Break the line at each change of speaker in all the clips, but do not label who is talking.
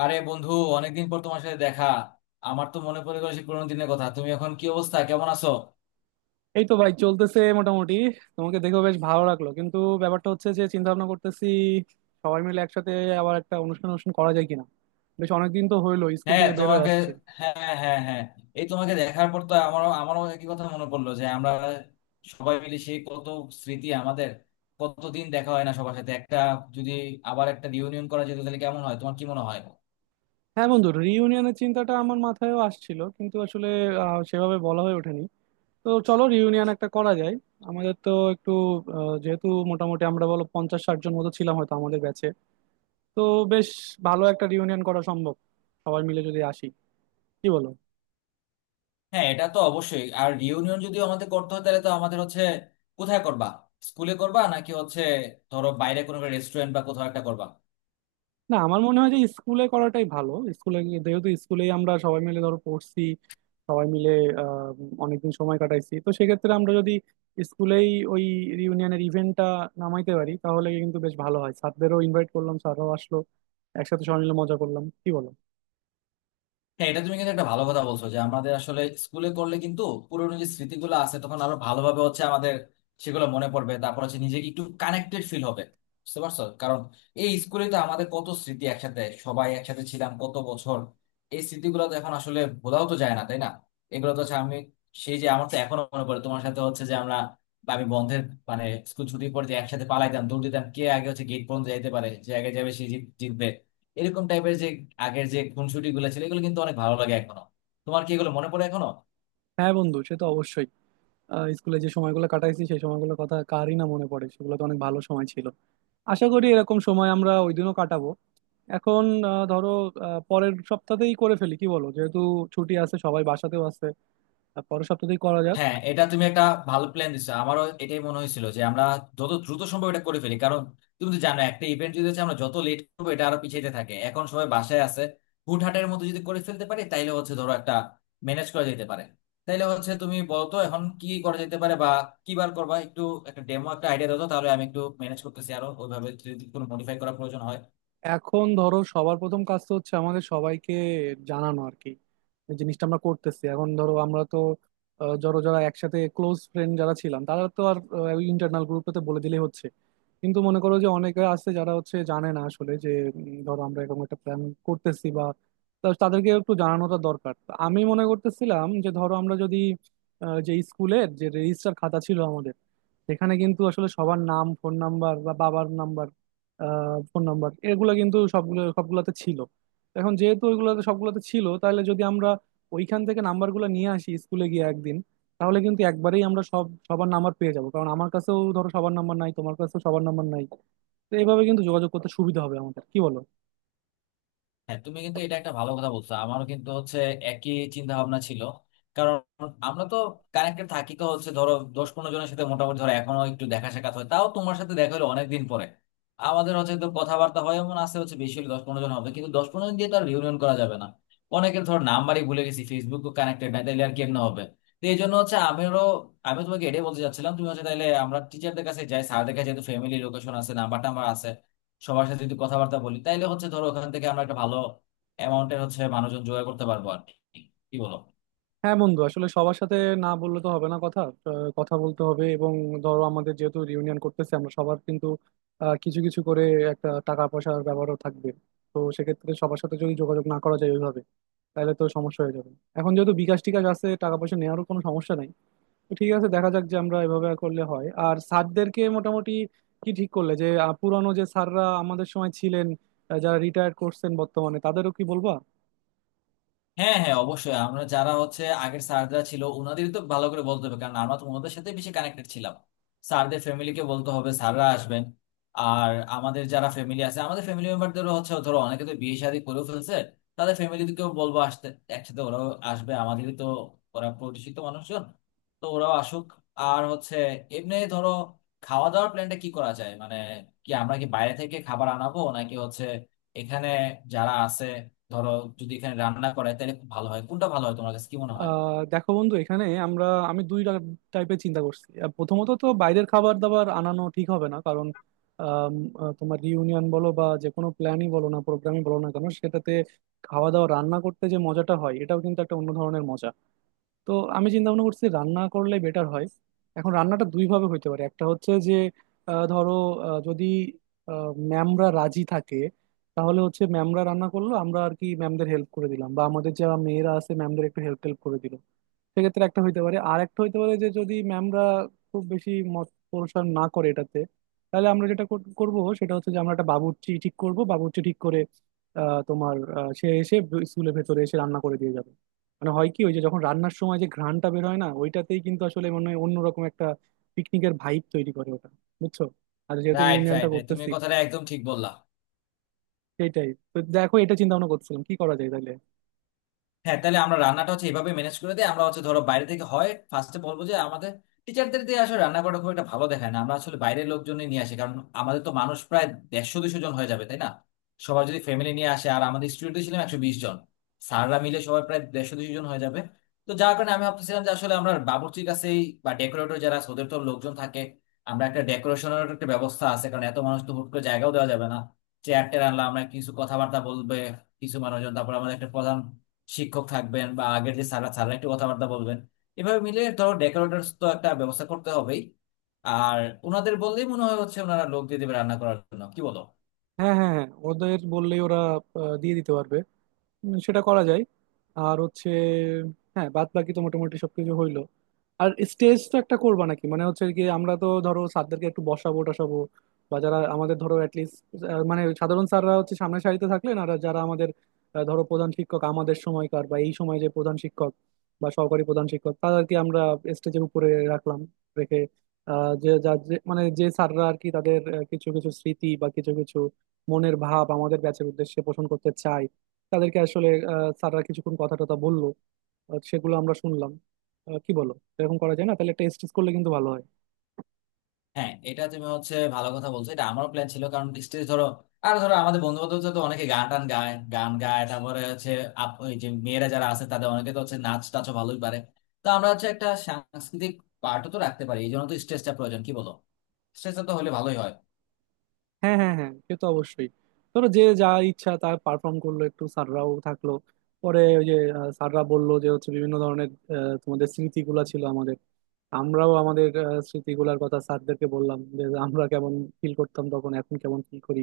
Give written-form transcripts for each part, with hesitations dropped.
আরে বন্ধু, অনেকদিন পর তোমার সাথে দেখা। আমার তো মনে পড়ে গেল সেই পুরোনো দিনের কথা। তুমি এখন কি অবস্থা, কেমন আছো?
এই তো ভাই চলতেছে মোটামুটি। তোমাকে দেখেও বেশ ভালো লাগলো, কিন্তু ব্যাপারটা হচ্ছে যে চিন্তা ভাবনা করতেছি সবাই মিলে একসাথে আবার একটা অনুষ্ঠান অনুষ্ঠান করা যায় কিনা। বেশ অনেকদিন তো হইলো স্কুল
হ্যাঁ
থেকে বের হয়ে
তোমাকে,
আসছে।
হ্যাঁ হ্যাঁ হ্যাঁ হ্যাঁ। এই তোমাকে দেখার পর তো আমারও আমারও একই কথা মনে পড়লো যে আমরা সবাই মিলে সেই কত স্মৃতি আমাদের, কতদিন দেখা হয় না সবার সাথে। একটা যদি আবার একটা রিউনিয়ন করা যেত তাহলে কেমন হয়, তোমার কি মনে হয়?
হ্যাঁ বন্ধু, রিইউনিয়নের চিন্তাটা আমার মাথায়ও আসছিল, কিন্তু আসলে সেভাবে বলা হয়ে ওঠেনি। তো চলো রিউনিয়ন একটা করা যায়। আমাদের তো একটু যেহেতু মোটামুটি আমরা বলো 50-60 জন মতো ছিলাম হয়তো আমাদের ব্যাচে, তো বেশ ভালো একটা রিউনিয়ন করা সম্ভব সবাই মিলে যদি আসি, কি বলো?
হ্যাঁ এটা তো অবশ্যই। আর রিউনিয়ন যদি আমাদের করতে হয় তাহলে তো আমাদের হচ্ছে কোথায় করবা, স্কুলে করবা, নাকি হচ্ছে ধরো বাইরে কোনো রেস্টুরেন্ট বা কোথাও একটা করবা?
না, আমার মনে হয় যে স্কুলে করাটাই ভালো। যেহেতু স্কুলেই আমরা সবাই মিলে ধরো পড়ছি, সবাই মিলে আহ, অনেকদিন সময় কাটাইছি, তো সেক্ষেত্রে আমরা যদি স্কুলেই ওই রিউনিয়নের ইভেন্টটা নামাইতে পারি তাহলে কিন্তু বেশ ভালো হয়। স্যারদেরও ইনভাইট করলাম, স্যাররাও আসলো, একসাথে সবাই মিলে মজা করলাম, কি বলো?
হ্যাঁ এটা তুমি কিন্তু একটা ভালো কথা বলছো যে আমাদের আসলে স্কুলে করলে কিন্তু পুরোনো যে স্মৃতিগুলো আছে তখন আরো ভালোভাবে হচ্ছে আমাদের সেগুলো মনে পড়বে। তারপর হচ্ছে নিজেকে একটু কানেক্টেড ফিল হবে, বুঝতে পারছো? কারণ এই স্কুলে তো আমাদের কত স্মৃতি, একসাথে সবাই একসাথে ছিলাম কত বছর। এই স্মৃতিগুলো তো এখন আসলে ভোলাও তো যায় না, তাই না? এগুলো তো হচ্ছে, আমি সেই যে, আমার তো এখনো মনে পড়ে তোমার সাথে হচ্ছে যে আমরা, বা আমি বন্ধের মানে স্কুল ছুটির পর যে একসাথে পালাইতাম, দৌড় দিতাম, কে আগে হচ্ছে গেট পর্যন্ত যাইতে পারে, যে আগে যাবে সে জিতবে। এরকম টাইপের যে আগের যে খুনসুটি গুলো ছিল এগুলো কিন্তু অনেক ভালো লাগে এখনো। তোমার কি এগুলো মনে পড়ে এখনো?
হ্যাঁ বন্ধু, সে তো অবশ্যই। স্কুলে যে সময়গুলো কাটাইছি, সেই সময়গুলোর কথা কারই না মনে পড়ে, সেগুলো তো অনেক ভালো সময় ছিল। আশা করি এরকম সময় আমরা ওই দিনও কাটাবো। এখন আহ, ধরো পরের সপ্তাহতেই করে ফেলি, কি বলো? যেহেতু ছুটি আছে, সবাই বাসাতেও আছে, আর পরের সপ্তাহতেই করা যাক।
হ্যাঁ এটা তুমি একটা ভালো প্ল্যান দিচ্ছো। আমারও এটাই মনে হয়েছিল যে আমরা যত দ্রুত সম্ভব এটা করে ফেলি, কারণ তুমি তো জানো একটা ইভেন্ট যদি হচ্ছে আমরা যত লেট করবো এটা আরো পিছাইতে থাকে। এখন সবাই বাসায় আছে, হুটহাটের মতো যদি করে ফেলতে পারি তাইলে হচ্ছে ধরো একটা ম্যানেজ করা যেতে পারে। তাইলে হচ্ছে তুমি বলো তো এখন কি করা যেতে পারে, বা কি বার করবা একটু, একটা ডেমো একটা আইডিয়া দাও তো, তাহলে আমি একটু ম্যানেজ করতেছি। আরো ওইভাবে যদি কোনো মডিফাই করার প্রয়োজন হয়।
এখন ধরো সবার প্রথম কাজ তো হচ্ছে আমাদের সবাইকে জানানো আর কি, এই জিনিসটা আমরা করতেছি। এখন ধরো আমরা তো ধরো যারা একসাথে ক্লোজ ফ্রেন্ড যারা ছিলাম, তারা তো আর ওই ইন্টারনাল গ্রুপটাতে বলে দিলেই হচ্ছে। কিন্তু মনে করো যে অনেকে আছে যারা হচ্ছে জানে না আসলে যে ধরো আমরা এরকম একটা প্ল্যান করতেছি বা, তা তাদেরকে একটু জানানোটা দরকার। তো আমি মনে করতেছিলাম যে ধরো আমরা যদি যে স্কুলের যে রেজিস্টার খাতা ছিল আমাদের, সেখানে কিন্তু আসলে সবার নাম, ফোন নাম্বার বা বাবার নাম্বার, ফোন নাম্বার এগুলো কিন্তু সবগুলো সবগুলাতে ছিল। এখন যেহেতু ওইগুলোতে সবগুলোতে ছিল, তাহলে যদি আমরা ওইখান থেকে নাম্বারগুলো নিয়ে আসি স্কুলে গিয়ে একদিন, তাহলে কিন্তু একবারেই আমরা সবার নাম্বার পেয়ে যাবো। কারণ আমার কাছেও ধরো সবার নাম্বার নাই, তোমার কাছেও সবার নাম্বার নাই। তো এইভাবে কিন্তু যোগাযোগ করতে সুবিধা হবে আমাদের, কি বলো?
হ্যাঁ তুমি কিন্তু এটা একটা ভালো কথা বলছো, আমারও কিন্তু হচ্ছে একই চিন্তা ভাবনা ছিল। কারণ আমরা তো কানেক্টেড থাকি তো হচ্ছে ধরো 10-15 জনের সাথে মোটামুটি, ধরো এখনো একটু দেখা সাক্ষাৎ হয়। তাও তোমার সাথে দেখা হলো অনেকদিন পরে। আমাদের হচ্ছে তো কথাবার্তা হয় এমন আছে হচ্ছে বেশি হলে 10-15 জন হবে, কিন্তু 10-15 জন দিয়ে তো আর রিউনিয়ন করা যাবে না। অনেকের ধর নাম্বারই ভুলে গেছি, ফেসবুক কানেক্টেড নাই, তাহলে আর কেমনে হবে? তো এই জন্য হচ্ছে আমিও, আমি তোমাকে এটাই বলতে চাচ্ছিলাম তুমি হচ্ছে, তাহলে আমরা টিচারদের কাছে যাই, স্যারদের কাছে, যেহেতু ফ্যামিলি লোকেশন আছে, নাম্বার টাম্বার আছে, সবার সাথে যদি কথাবার্তা বলি তাইলে হচ্ছে ধরো ওখান থেকে আমরা একটা ভালো অ্যামাউন্টের হচ্ছে মানুষজন জোগাড় করতে পারবো আর কি। কি বলো?
হ্যাঁ বন্ধু, আসলে সবার সাথে না বললে তো হবে না। কথা আহ, কথা বলতে হবে এবং ধরো আমাদের যেহেতু রিউনিয়ন করতেছে, আমরা সবার কিন্তু কিছু কিছু করে একটা টাকা পয়সার ব্যাপারও থাকবে। তো সেক্ষেত্রে সবার সাথে যদি যোগাযোগ না করা যায় ওইভাবে, তাহলে তো সমস্যা হয়ে যাবে। এখন যেহেতু বিকাশ টিকাশ আছে, টাকা পয়সা নেওয়ারও কোনো সমস্যা নাই। তো ঠিক আছে, দেখা যাক যে আমরা এভাবে করলে হয়। আর স্যারদেরকে মোটামুটি কি ঠিক করলে যে পুরানো যে স্যাররা আমাদের সময় ছিলেন, যারা রিটায়ার করছেন বর্তমানে, তাদেরও কি বলবা?
হ্যাঁ হ্যাঁ অবশ্যই, আমরা যারা হচ্ছে আগের স্যাররা ছিল ওনাদেরই তো ভালো করে বলতে হবে, কারণ আমরা তো ওনাদের সাথে বেশি কানেক্টেড ছিলাম। স্যারদের ফ্যামিলিকে বলতে হবে, স্যাররা আসবেন। আর আমাদের যারা ফ্যামিলি আছে, আমাদের ফ্যামিলি মেম্বারদেরও হচ্ছে ধরো অনেকে তো বিয়ে শাদী করেও ফেলছে, তাদের ফ্যামিলিকেও বলবো আসতে, একসাথে ওরাও আসবে। আমাদেরই তো ওরা পরিচিত মানুষজন, তো ওরাও আসুক। আর হচ্ছে এমনি ধরো খাওয়া দাওয়ার প্ল্যানটা কি করা যায়, মানে কি আমরা কি বাইরে থেকে খাবার আনাবো, নাকি হচ্ছে এখানে যারা আছে, ধরো যদি এখানে রান্না করায় তাহলে খুব ভালো হয়। কোনটা ভালো হয়, তোমার কাছে কি মনে হয়?
আহ দেখো বন্ধু, এখানে আমরা, আমি দুই টাইপের চিন্তা করছি। প্রথমত তো বাইরের খাবার দাবার আনানো ঠিক হবে না, কারণ আম, তোমার রিউনিয়ন বলো বা যে কোনো প্ল্যানই বলো না, প্রোগ্রামই বলো না কেন, সেটাতে খাওয়া দাওয়া রান্না করতে যে মজাটা হয়, এটাও কিন্তু একটা অন্য ধরনের মজা। তো আমি চিন্তা ভাবনা করছি রান্না করলে বেটার হয়। এখন রান্নাটা দুই ভাবে হইতে পারে। একটা হচ্ছে যে আহ, ধরো যদি ম্যামরা রাজি থাকে, তাহলে হচ্ছে ম্যামরা রান্না করলো, আমরা আর কি ম্যামদের হেল্প করে দিলাম, বা আমাদের যারা মেয়েরা আছে ম্যামদের একটু হেল্প টেল্প করে দিল। সেক্ষেত্রে একটা হইতে পারে। আর একটা হইতে পারে যে যদি ম্যামরা খুব বেশি মত পোষণ না করে এটাতে, তাহলে আমরা যেটা করব সেটা হচ্ছে যে আমরা একটা বাবুর্চি ঠিক করব। বাবুর্চি ঠিক করে সে এসে স্কুলের ভেতরে এসে রান্না করে দিয়ে যাবে। মানে হয় কি, ওই যে যখন রান্নার সময় যে ঘ্রাণটা বের হয় না, ওইটাতেই কিন্তু আসলে মনে হয় অন্যরকম একটা পিকনিকের ভাইব তৈরি করে ওটা, বুঝছো? আর যেহেতু
রাইট,
রিউনিয়নটা
রাইট, রাইট, তুমি
করতেছি,
এই কথাটা একদম ঠিক বললা।
সেটাই তো। দেখো এটা চিন্তা ভাবনা করছিলাম কি করা যায়, তাহলে
হ্যাঁ তাহলে আমরা রান্নাটা হচ্ছে এভাবে ম্যানেজ করে দিই। আমরা হচ্ছে ধরো বাইরে থেকে হয়, ফার্স্টে বলবো যে আমাদের টিচারদের দিয়ে আসলে রান্না করা খুব একটা ভালো দেখায় না, আমরা আসলে বাইরের লোকজন নিয়ে আসি। কারণ আমাদের তো মানুষ প্রায় 150-200 জন হয়ে যাবে, তাই না? সবাই যদি ফ্যামিলি নিয়ে আসে, আর আমাদের স্টুডেন্ট ছিলাম 120 জন, স্যাররা মিলে সবাই প্রায় 150-200 জন হয়ে যাবে। তো যার কারণে আমি ভাবতেছিলাম যে আসলে আমরা বাবুর্চির কাছেই, বা ডেকোরেটর যারা আছে, ওদের তো লোকজন থাকে। আমরা একটা ডেকোরেশনের একটা ব্যবস্থা আছে, কারণ এত মানুষ তো হুট করে জায়গাও দেওয়া যাবে না। চেয়ার টেয়ার আনলাম, আমরা কিছু কথাবার্তা বলবে কিছু মানুষজন, তারপর আমাদের একটা প্রধান শিক্ষক থাকবেন, বা আগের যে স্যাররা স্যাররা একটু কথাবার্তা বলবেন। এভাবে মিলে ধরো ডেকোরেটরস তো একটা ব্যবস্থা করতে হবেই। আর ওনাদের বললেই মনে হয় হচ্ছে ওনারা লোক দিয়ে দেবে রান্না করার জন্য। কি বলো?
হ্যাঁ হ্যাঁ হ্যাঁ। ওদের বললেই ওরা দিয়ে দিতে পারবে। সেটা করা যায়। আর হচ্ছে, হ্যাঁ, বাদ বাকি তো মোটামুটি সবকিছু হইলো। আর স্টেজ তো একটা করবা নাকি? মানে হচ্ছে কি, আমরা তো ধরো স্যারদেরকে একটু বসাবো টসাবো, বা যারা আমাদের ধরো অ্যাটলিস্ট মানে সাধারণ স্যাররা হচ্ছে সামনের সারিতে থাকলেন, আর যারা আমাদের ধরো প্রধান শিক্ষক আমাদের সময়কার বা এই সময় যে প্রধান শিক্ষক বা সহকারী প্রধান শিক্ষক, তাদেরকে আমরা স্টেজের উপরে রাখলাম। রেখে আহ, যে যা যে- মানে যে স্যাররা আর কি, তাদের কিছু কিছু স্মৃতি বা কিছু কিছু মনের ভাব আমাদের ব্যাচের উদ্দেশ্যে পোষণ করতে চায়, তাদেরকে আসলে স্যাররা কিছুক্ষণ কথা টথা বললো, সেগুলো আমরা শুনলাম। কি বলো এরকম করা যায় না? তাহলে টেস্ট করলে কিন্তু ভালো হয়।
হ্যাঁ এটা তুমি হচ্ছে ভালো কথা বলছো, এটা আমারও প্ল্যান ছিল। কারণ স্টেজ ধরো, আর ধরো আমাদের বন্ধু বান্ধব তো অনেকে গান টান গায়, গান গায়, তারপরে হচ্ছে ওই যে মেয়েরা যারা আছে তাদের অনেকে তো হচ্ছে নাচ টাচও ভালোই পারে। তো আমরা হচ্ছে একটা সাংস্কৃতিক পার্টও তো রাখতে পারি, এই জন্য তো স্টেজটা প্রয়োজন। কি বলো? স্টেজটা তো হলে ভালোই হয়।
হ্যাঁ হ্যাঁ হ্যাঁ, সে তো অবশ্যই। ধরো যে যা ইচ্ছা তা পারফর্ম করলো, একটু স্যাররাও থাকলো, পরে ওই যে স্যাররা বললো যে হচ্ছে বিভিন্ন ধরনের তোমাদের স্মৃতিগুলা ছিল আমাদের, আমরাও আমাদের স্মৃতিগুলার কথা স্যারদেরকে বললাম, যে আমরা কেমন ফিল করতাম তখন, এখন কেমন ফিল করি।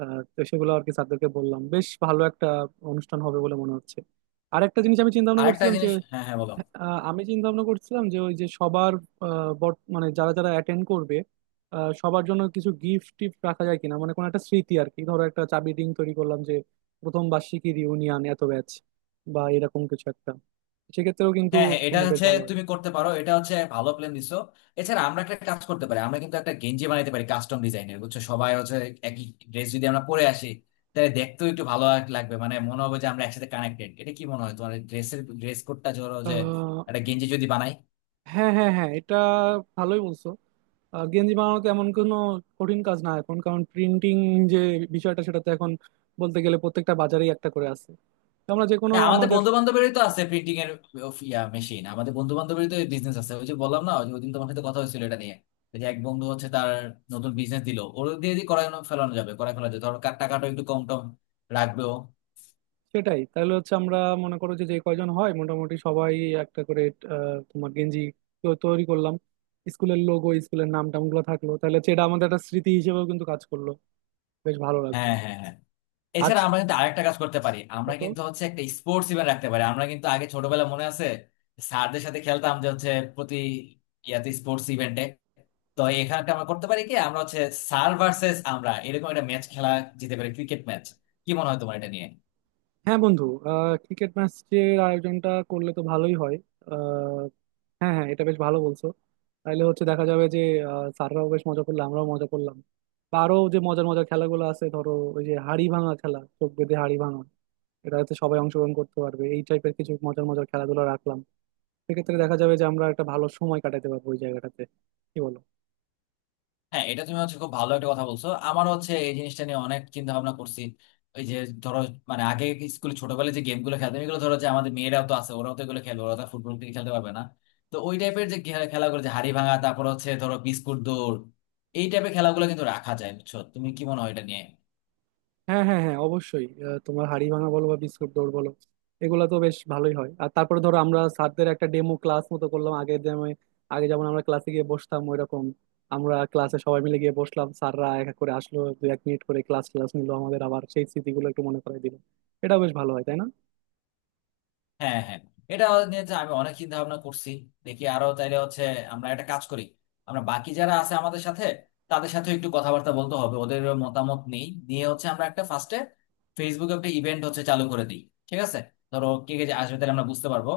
তো সেগুলো আর কি স্যারদেরকে বললাম। বেশ ভালো একটা অনুষ্ঠান হবে বলে মনে হচ্ছে। আরেকটা জিনিস আমি চিন্তা ভাবনা
আরেকটা
করছিলাম।
জিনিস, হ্যাঁ হ্যাঁ বলো।
আমি চিন্তা ভাবনা করছিলাম যে ওই যে সবার মানে যারা যারা অ্যাটেন্ড করবে, সবার জন্য কিছু গিফট টিফট রাখা যায় কিনা, মানে কোনো একটা স্মৃতি আর কি। ধরো একটা চাবি রিং তৈরি করলাম যে প্রথম বার্ষিকী রিউনিয়ন এত ব্যাচ, বা এরকম কিছু একটা। সেক্ষেত্রেও কিন্তু
হ্যাঁ হ্যাঁ এটা
তোমার বেশ
হচ্ছে
ভালো হয়।
তুমি করতে পারো, এটা হচ্ছে ভালো প্ল্যান দিছো। এছাড়া আমরা একটা কাজ করতে পারি, আমরা কিন্তু একটা গেঞ্জি বানাইতে পারি কাস্টম ডিজাইনের, বুঝছো? সবাই হচ্ছে একই ড্রেস যদি আমরা পরে আসি তাহলে দেখতেও একটু ভালো লাগবে, মানে মনে হবে যে আমরা একসাথে কানেক্টেড। এটা কি মনে হয় তোমার, ড্রেসের ড্রেস কোডটা ধরো যে
আহ,
একটা গেঞ্জি যদি বানাই?
হ্যাঁ হ্যাঁ হ্যাঁ, এটা ভালোই বলছো। গেঞ্জি বানানো তো এমন কোনো কঠিন কাজ না এখন, কারণ প্রিন্টিং যে বিষয়টা, সেটা তো এখন বলতে গেলে প্রত্যেকটা বাজারেই একটা করে আছে। তো আমরা যে কোনো
হ্যাঁ আমাদের
আমাদের
বন্ধু বান্ধবেরই তো আছে প্রিন্টিং এর of ইয়া মেশিন, আমাদের বন্ধু বান্ধবেরই তো বিজনেস আছে। ওই যে বললাম না, ওই যে ওদিন তোমার সাথে কথা হয়েছিল এটা নিয়ে, ওই যে এক বন্ধু হচ্ছে তার নতুন বিজনেস দিল, ওর দিয়ে দিয়ে করানো ফেলানো যাবে, করায় ফেলা যাবে, ধরো টাকাটা একটু কম টম রাখবেও।
সেটাই, তাহলে হচ্ছে আমরা মনে করো যে যে কয়জন হয়, মোটামুটি সবাই একটা করে তোমার গেঞ্জি তো তৈরি করলাম, স্কুলের লোগো স্কুলের নাম টাম গুলো থাকলো, তাহলে হচ্ছে এটা আমাদের একটা স্মৃতি হিসেবেও কিন্তু কাজ করলো, বেশ ভালো লাগবে।
হ্যাঁ হ্যাঁ হ্যাঁ,
আর
এছাড়া আমরা কিন্তু আরেকটা কাজ করতে পারি, আমরা
ছোট,
কিন্তু হচ্ছে একটা স্পোর্টস ইভেন্ট রাখতে পারি। আমরা কিন্তু আগে ছোটবেলা মনে আছে স্যারদের সাথে খেলতাম, যে হচ্ছে প্রতি ইয়াতে স্পোর্টস ইভেন্টে। তো এখানে একটা আমরা করতে পারি কি, আমরা হচ্ছে স্যার ভার্সেস আমরা এরকম একটা ম্যাচ খেলা যেতে পারি, ক্রিকেট ম্যাচ। কি মনে হয় তোমার এটা নিয়ে?
হ্যাঁ বন্ধু, আহ ক্রিকেট ম্যাচের আয়োজনটা করলে তো ভালোই হয়। আহ, হ্যাঁ হ্যাঁ, এটা বেশ ভালো বলছো। তাহলে হচ্ছে দেখা যাবে যে স্যাররাও বেশ মজা করলো, আমরাও মজা করলাম। বা আরো যে মজার মজার খেলাগুলো আছে ধরো, ওই যে হাড়ি ভাঙা খেলা, চোখ বেঁধে হাড়ি ভাঙা, এটা হচ্ছে সবাই অংশগ্রহণ করতে পারবে। এই টাইপের কিছু মজার মজার খেলাধুলা রাখলাম, সেক্ষেত্রে দেখা যাবে যে আমরা একটা ভালো সময় কাটাতে পারবো ওই জায়গাটাতে, কি বলো?
হ্যাঁ এটা তুমি হচ্ছে খুব ভালো একটা কথা বলছো, আমার হচ্ছে এই জিনিসটা নিয়ে অনেক চিন্তা ভাবনা করছি। ওই যে ধরো মানে আগে স্কুলে ছোটবেলায় যে গেম গুলো খেলতাম এগুলো, ধরো যে আমাদের মেয়েরাও তো আছে, ওরাও তো এগুলো খেলবে, ওরা তো ফুটবল থেকে খেলতে পারবে না। তো ওই টাইপের যে খেলাগুলো, যে হাড়ি ভাঙা, তারপর হচ্ছে ধরো বিস্কুট দৌড়, এই টাইপের খেলাগুলো কিন্তু রাখা যায়, বুঝছো? তুমি কি মনে হয় এটা নিয়ে?
হ্যাঁ হ্যাঁ হ্যাঁ, অবশ্যই। তোমার হাড়ি ভাঙা বলো বা বিস্কুট দৌড় বলো, এগুলো তো বেশ ভালোই হয়। আর তারপরে ধরো আমরা স্যারদের একটা ডেমো ক্লাস মতো করলাম, আগে যেমন আগে যেমন আমরা ক্লাসে গিয়ে বসতাম ওইরকম আমরা ক্লাসে সবাই মিলে গিয়ে বসলাম, স্যাররা এক এক করে আসলো, 2-1 মিনিট করে ক্লাস ক্লাস নিলো, আমাদের আবার সেই স্মৃতিগুলো একটু মনে করাই দিল। এটাও বেশ ভালো হয়, তাই না?
হ্যাঁ হ্যাঁ, এটা নিয়ে যে আমি অনেক চিন্তা ভাবনা করছি। দেখি আরো, তাইলে হচ্ছে আমরা একটা কাজ করি, আমরা বাকি যারা আছে আমাদের সাথে তাদের সাথে একটু কথাবার্তা বলতে হবে, ওদের মতামত নেই নিয়ে হচ্ছে আমরা একটা ফার্স্টে ফেসবুকে একটা ইভেন্ট হচ্ছে চালু করে দিই, ঠিক আছে? ধরো কে কে যে আসবে তাহলে আমরা বুঝতে পারবো।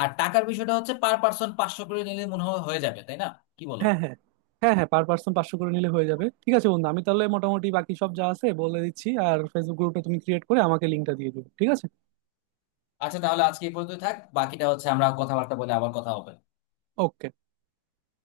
আর টাকার বিষয়টা হচ্ছে পার পার্সন 500 করে নিলে মনে হয় হয়ে যাবে, তাই না? কি বলো?
হ্যাঁ হ্যাঁ হ্যাঁ। হ্যাঁ, পার পার্সন 500 করে নিলে হয়ে যাবে। ঠিক আছে বন্ধু, আমি তাহলে মোটামুটি বাকি সব যা আছে বলে দিচ্ছি, আর ফেসবুক গ্রুপটা তুমি ক্রিয়েট করে আমাকে লিঙ্কটা দিয়ে দিও, ঠিক আছে?
আচ্ছা তাহলে আজকে এই পর্যন্ত থাক, বাকিটা হচ্ছে আমরা কথাবার্তা বলে আবার কথা হবে।
ওকে।